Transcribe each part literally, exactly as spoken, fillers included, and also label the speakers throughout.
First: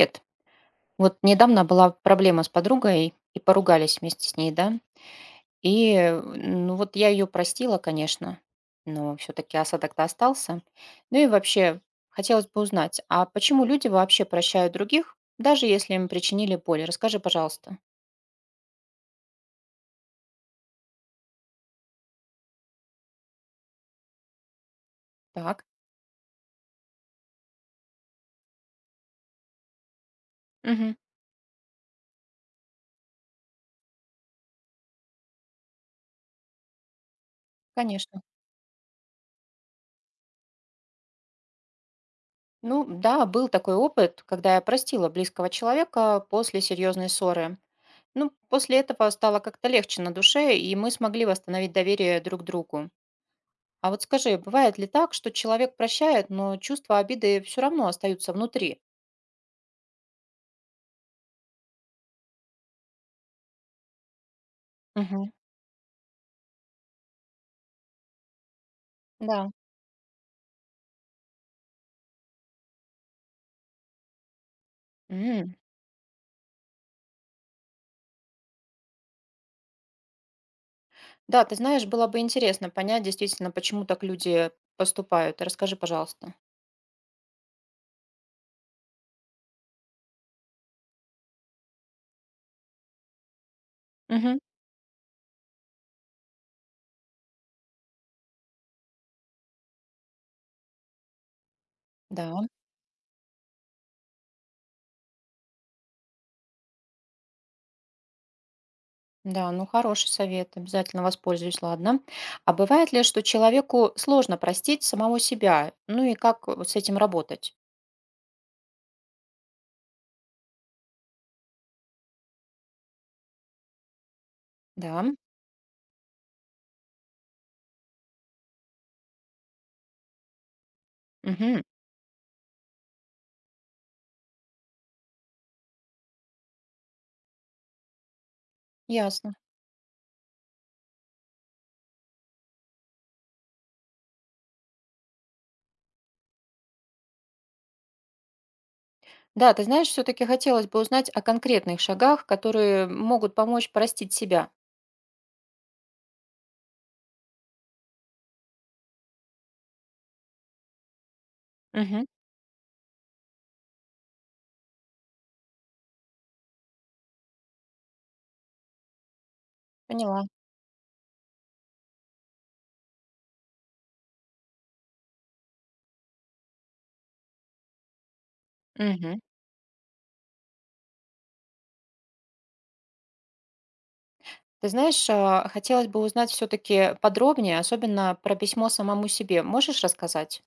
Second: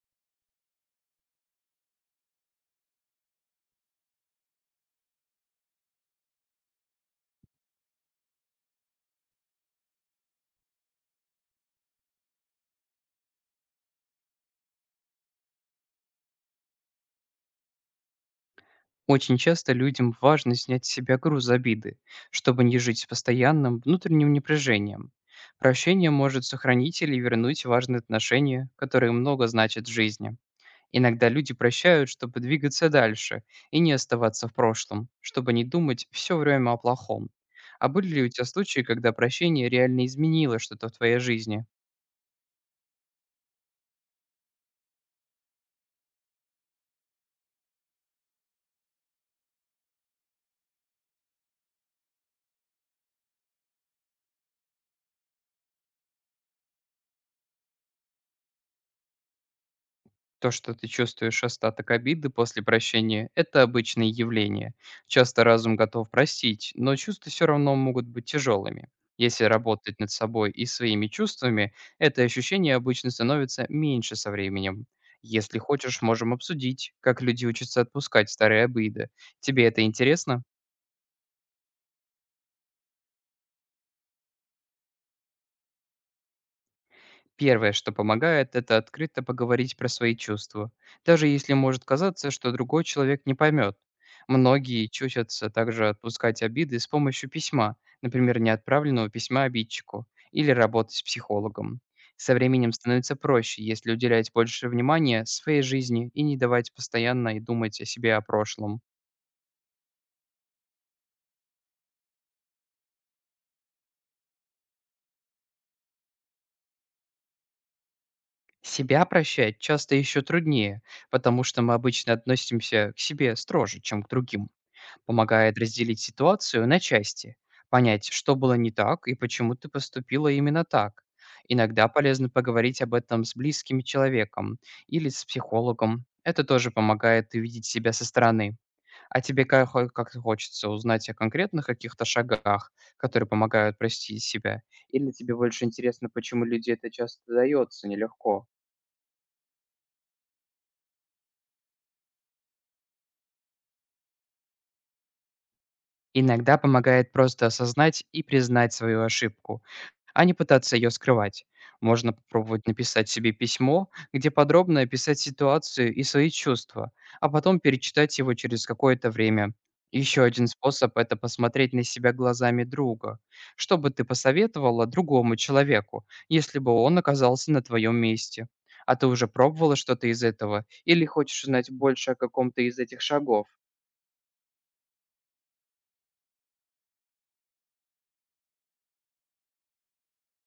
Speaker 1: Привет. Вот недавно была проблема с подругой, и поругались вместе с ней, да. И, э, ну вот я ее простила, конечно, но все-таки осадок-то остался. Ну и вообще, хотелось бы узнать, а почему люди вообще прощают других, даже если им причинили боль? Расскажи, пожалуйста.
Speaker 2: Очень часто людям важно снять с себя груз обиды, чтобы не жить с постоянным внутренним напряжением.
Speaker 1: Так.
Speaker 2: Прощение может сохранить или вернуть важные отношения, которые много значат в жизни.
Speaker 1: Мгм.
Speaker 2: Иногда люди прощают, чтобы двигаться дальше и не оставаться в прошлом, чтобы не думать все время о плохом. А были
Speaker 1: Конечно.
Speaker 2: ли у тебя случаи, когда прощение реально изменило что-то в твоей жизни?
Speaker 1: Ну да, был такой опыт, когда я простила близкого человека после серьезной ссоры. Ну, после этого стало как-то легче на душе, и мы смогли восстановить доверие друг к другу. А вот скажи, бывает ли так, что человек прощает, но чувства обиды все равно остаются внутри?
Speaker 2: То, что ты чувствуешь остаток обиды после прощения, это обычное явление.
Speaker 1: Мгм.
Speaker 2: Часто разум готов простить, но чувства все равно могут быть тяжелыми. Если
Speaker 1: Да.
Speaker 2: работать над собой и своими чувствами, это ощущение обычно становится меньше со временем.
Speaker 1: М,
Speaker 2: Если хочешь, можем обсудить, как люди учатся отпускать старые обиды. Тебе это интересно?
Speaker 1: Да, ты знаешь, было бы интересно понять действительно, почему так люди поступают. Расскажи, пожалуйста.
Speaker 2: Первое, что помогает, это открыто поговорить про свои чувства, даже если может казаться, что другой человек не поймет.
Speaker 1: Мгм.
Speaker 2: Многие чутятся также отпускать обиды с помощью письма, например, неотправленного письма обидчику, или работы с психологом.
Speaker 1: Да,
Speaker 2: Со временем становится проще, если уделять больше внимания своей жизни и не давать постоянно и думать о себе о прошлом.
Speaker 1: да, ну хороший совет, обязательно воспользуюсь, ладно. А бывает ли, что человеку сложно простить самого себя? Ну и как вот с этим работать?
Speaker 2: Себя прощать часто еще труднее, потому что мы обычно относимся к себе строже, чем к другим.
Speaker 1: Да,
Speaker 2: Помогает разделить ситуацию на части, понять, что было не так и почему ты поступила именно так.
Speaker 1: мгм,
Speaker 2: Иногда полезно поговорить об этом с близким человеком или с психологом. Это тоже помогает увидеть себя со стороны. А
Speaker 1: ясно.
Speaker 2: тебе ка- хо- как-то хочется узнать о конкретных каких-то шагах, которые помогают простить себя? Или тебе больше интересно, почему люди это часто дается нелегко?
Speaker 1: Да, ты знаешь, все-таки хотелось бы узнать о конкретных шагах, которые могут помочь простить себя.
Speaker 2: Иногда помогает просто осознать и признать свою ошибку, а не пытаться ее скрывать.
Speaker 1: Мгм.
Speaker 2: Можно попробовать написать себе письмо, где подробно описать ситуацию и свои чувства, а потом перечитать его через какое-то время. Еще
Speaker 1: Поняла.
Speaker 2: один способ – это посмотреть на себя глазами друга. Что бы ты посоветовала другому человеку, если бы он оказался на твоем месте? А ты
Speaker 1: Мгм.
Speaker 2: уже пробовала что-то из этого? Или хочешь узнать больше о каком-то из этих шагов?
Speaker 1: Ты знаешь, а, хотелось бы узнать все-таки подробнее, особенно про письмо самому себе. Можешь рассказать?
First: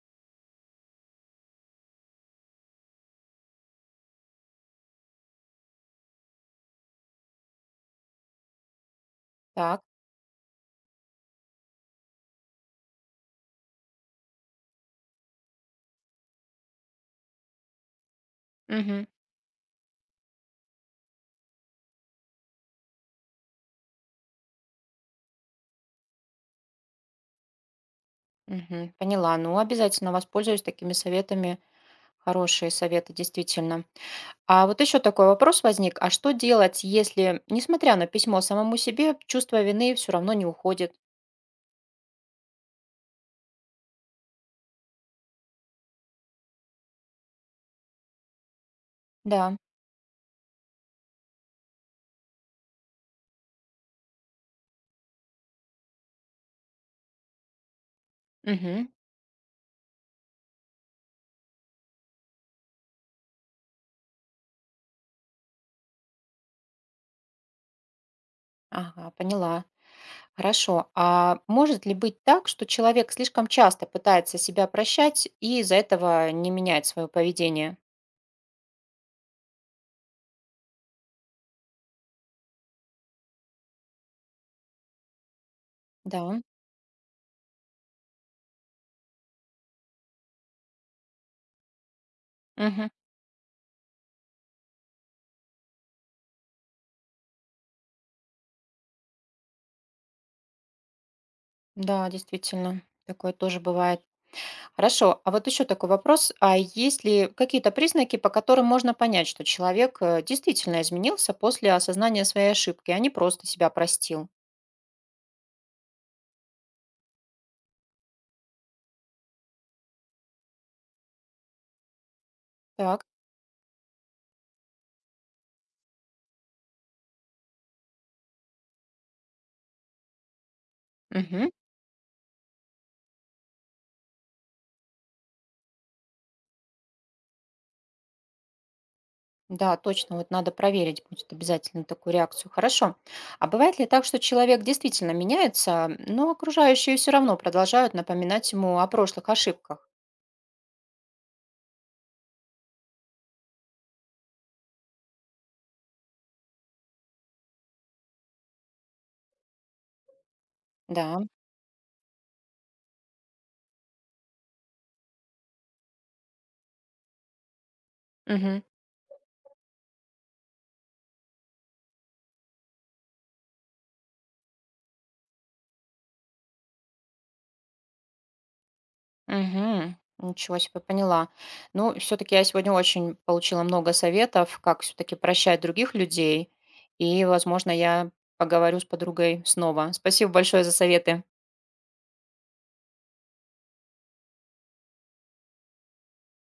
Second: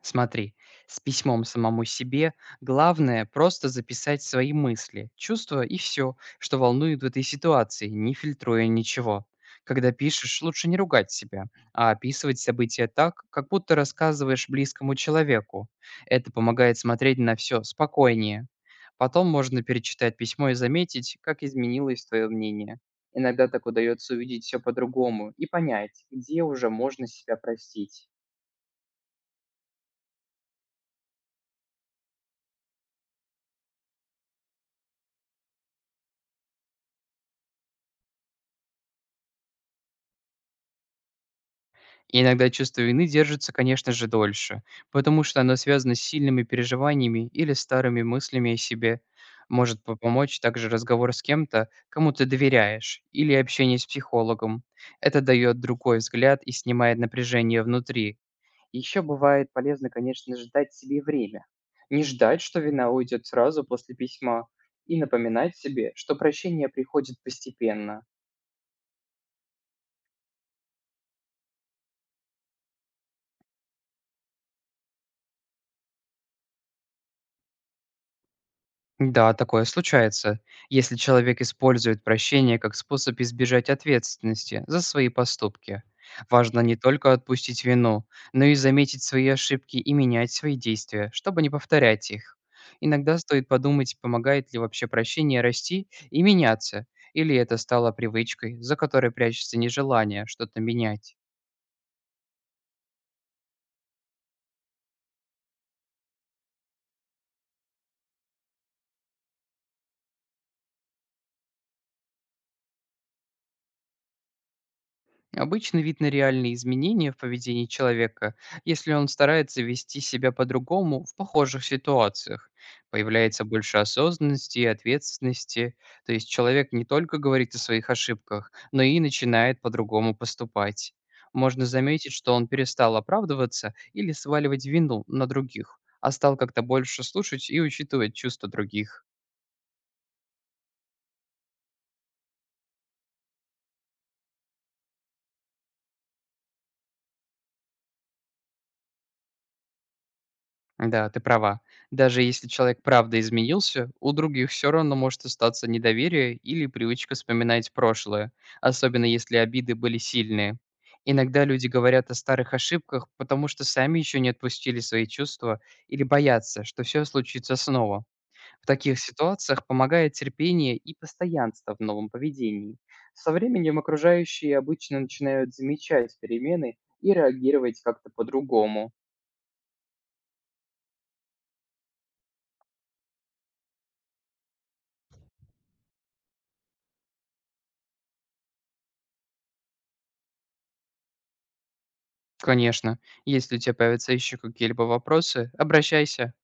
Speaker 2: Смотри, с письмом самому себе главное просто записать свои мысли, чувства и все, что волнует в этой ситуации, не фильтруя ничего.
Speaker 1: Так.
Speaker 2: Когда пишешь, лучше не ругать себя, а описывать события так, как будто рассказываешь близкому человеку. Это помогает смотреть на все спокойнее.
Speaker 1: Мгм.
Speaker 2: Потом можно перечитать письмо и заметить, как изменилось твое мнение. Иногда так удается увидеть все по-другому и понять, где уже можно себя простить.
Speaker 1: Мгм. Поняла. Ну, обязательно воспользуюсь такими советами. Хорошие советы, действительно. А вот еще такой вопрос возник. А что делать, если, несмотря на письмо самому себе, чувство вины все равно не уходит?
Speaker 2: И Иногда чувство вины держится, конечно же, дольше, потому что оно связано с сильными переживаниями или старыми мыслями о себе.
Speaker 1: Да.
Speaker 2: Может по- помочь также разговор с кем-то, кому ты доверяешь, или общение с психологом. Это дает другой взгляд и снимает напряжение внутри.
Speaker 1: Мгм.
Speaker 2: Еще бывает полезно, конечно же, дать себе время. Не ждать, что вина уйдет сразу после письма, и напоминать себе, что прощение приходит постепенно.
Speaker 1: Ага, поняла. Хорошо. А может ли быть так, что человек слишком часто пытается себя прощать и из-за этого не меняет свое поведение?
Speaker 2: Да, такое случается, если человек использует прощение как способ избежать ответственности за свои поступки.
Speaker 1: Да.
Speaker 2: Важно не только отпустить вину, но и заметить свои ошибки и менять свои действия, чтобы не повторять их.
Speaker 1: Мгм.
Speaker 2: Иногда стоит подумать, помогает ли вообще прощение расти и меняться, или это стало привычкой, за которой прячется нежелание что-то менять.
Speaker 1: Да, действительно. Такое тоже бывает. Хорошо. А вот еще такой вопрос. А есть ли какие-то признаки, по которым можно понять, что человек э, действительно изменился после осознания своей ошибки, а не просто себя простил?
Speaker 2: Обычно видно реальные изменения в поведении человека, если он старается вести себя по-другому в похожих ситуациях.
Speaker 1: Так.
Speaker 2: Появляется больше осознанности и ответственности, то есть человек не только говорит о своих ошибках, но и начинает по-другому поступать.
Speaker 1: Мгм.
Speaker 2: Можно заметить, что он перестал оправдываться или сваливать вину на других, а стал как-то больше слушать и учитывать чувства других.
Speaker 1: Да, точно, вот надо проверить будет обязательно такую реакцию. Хорошо. А бывает ли так, что человек действительно меняется, но окружающие все равно продолжают напоминать ему о прошлых ошибках?
Speaker 2: Да, ты права. Даже если человек правда изменился, у других все равно может остаться недоверие или привычка вспоминать прошлое, особенно если обиды были сильные.
Speaker 1: Да.
Speaker 2: Иногда люди говорят о старых ошибках, потому что сами еще не отпустили свои чувства или боятся, что все случится снова.
Speaker 1: Мгм.
Speaker 2: В таких ситуациях помогает терпение и постоянство в новом поведении. Со временем окружающие обычно начинают замечать перемены и реагировать как-то по-другому.
Speaker 1: Мгм. Ничего себе, поняла. Ну, все-таки я сегодня очень получила много советов, как все-таки прощать других людей. И, возможно, я поговорю с подругой снова. Спасибо большое за советы.
Speaker 2: Конечно. Если у тебя появятся еще какие-либо вопросы, обращайся.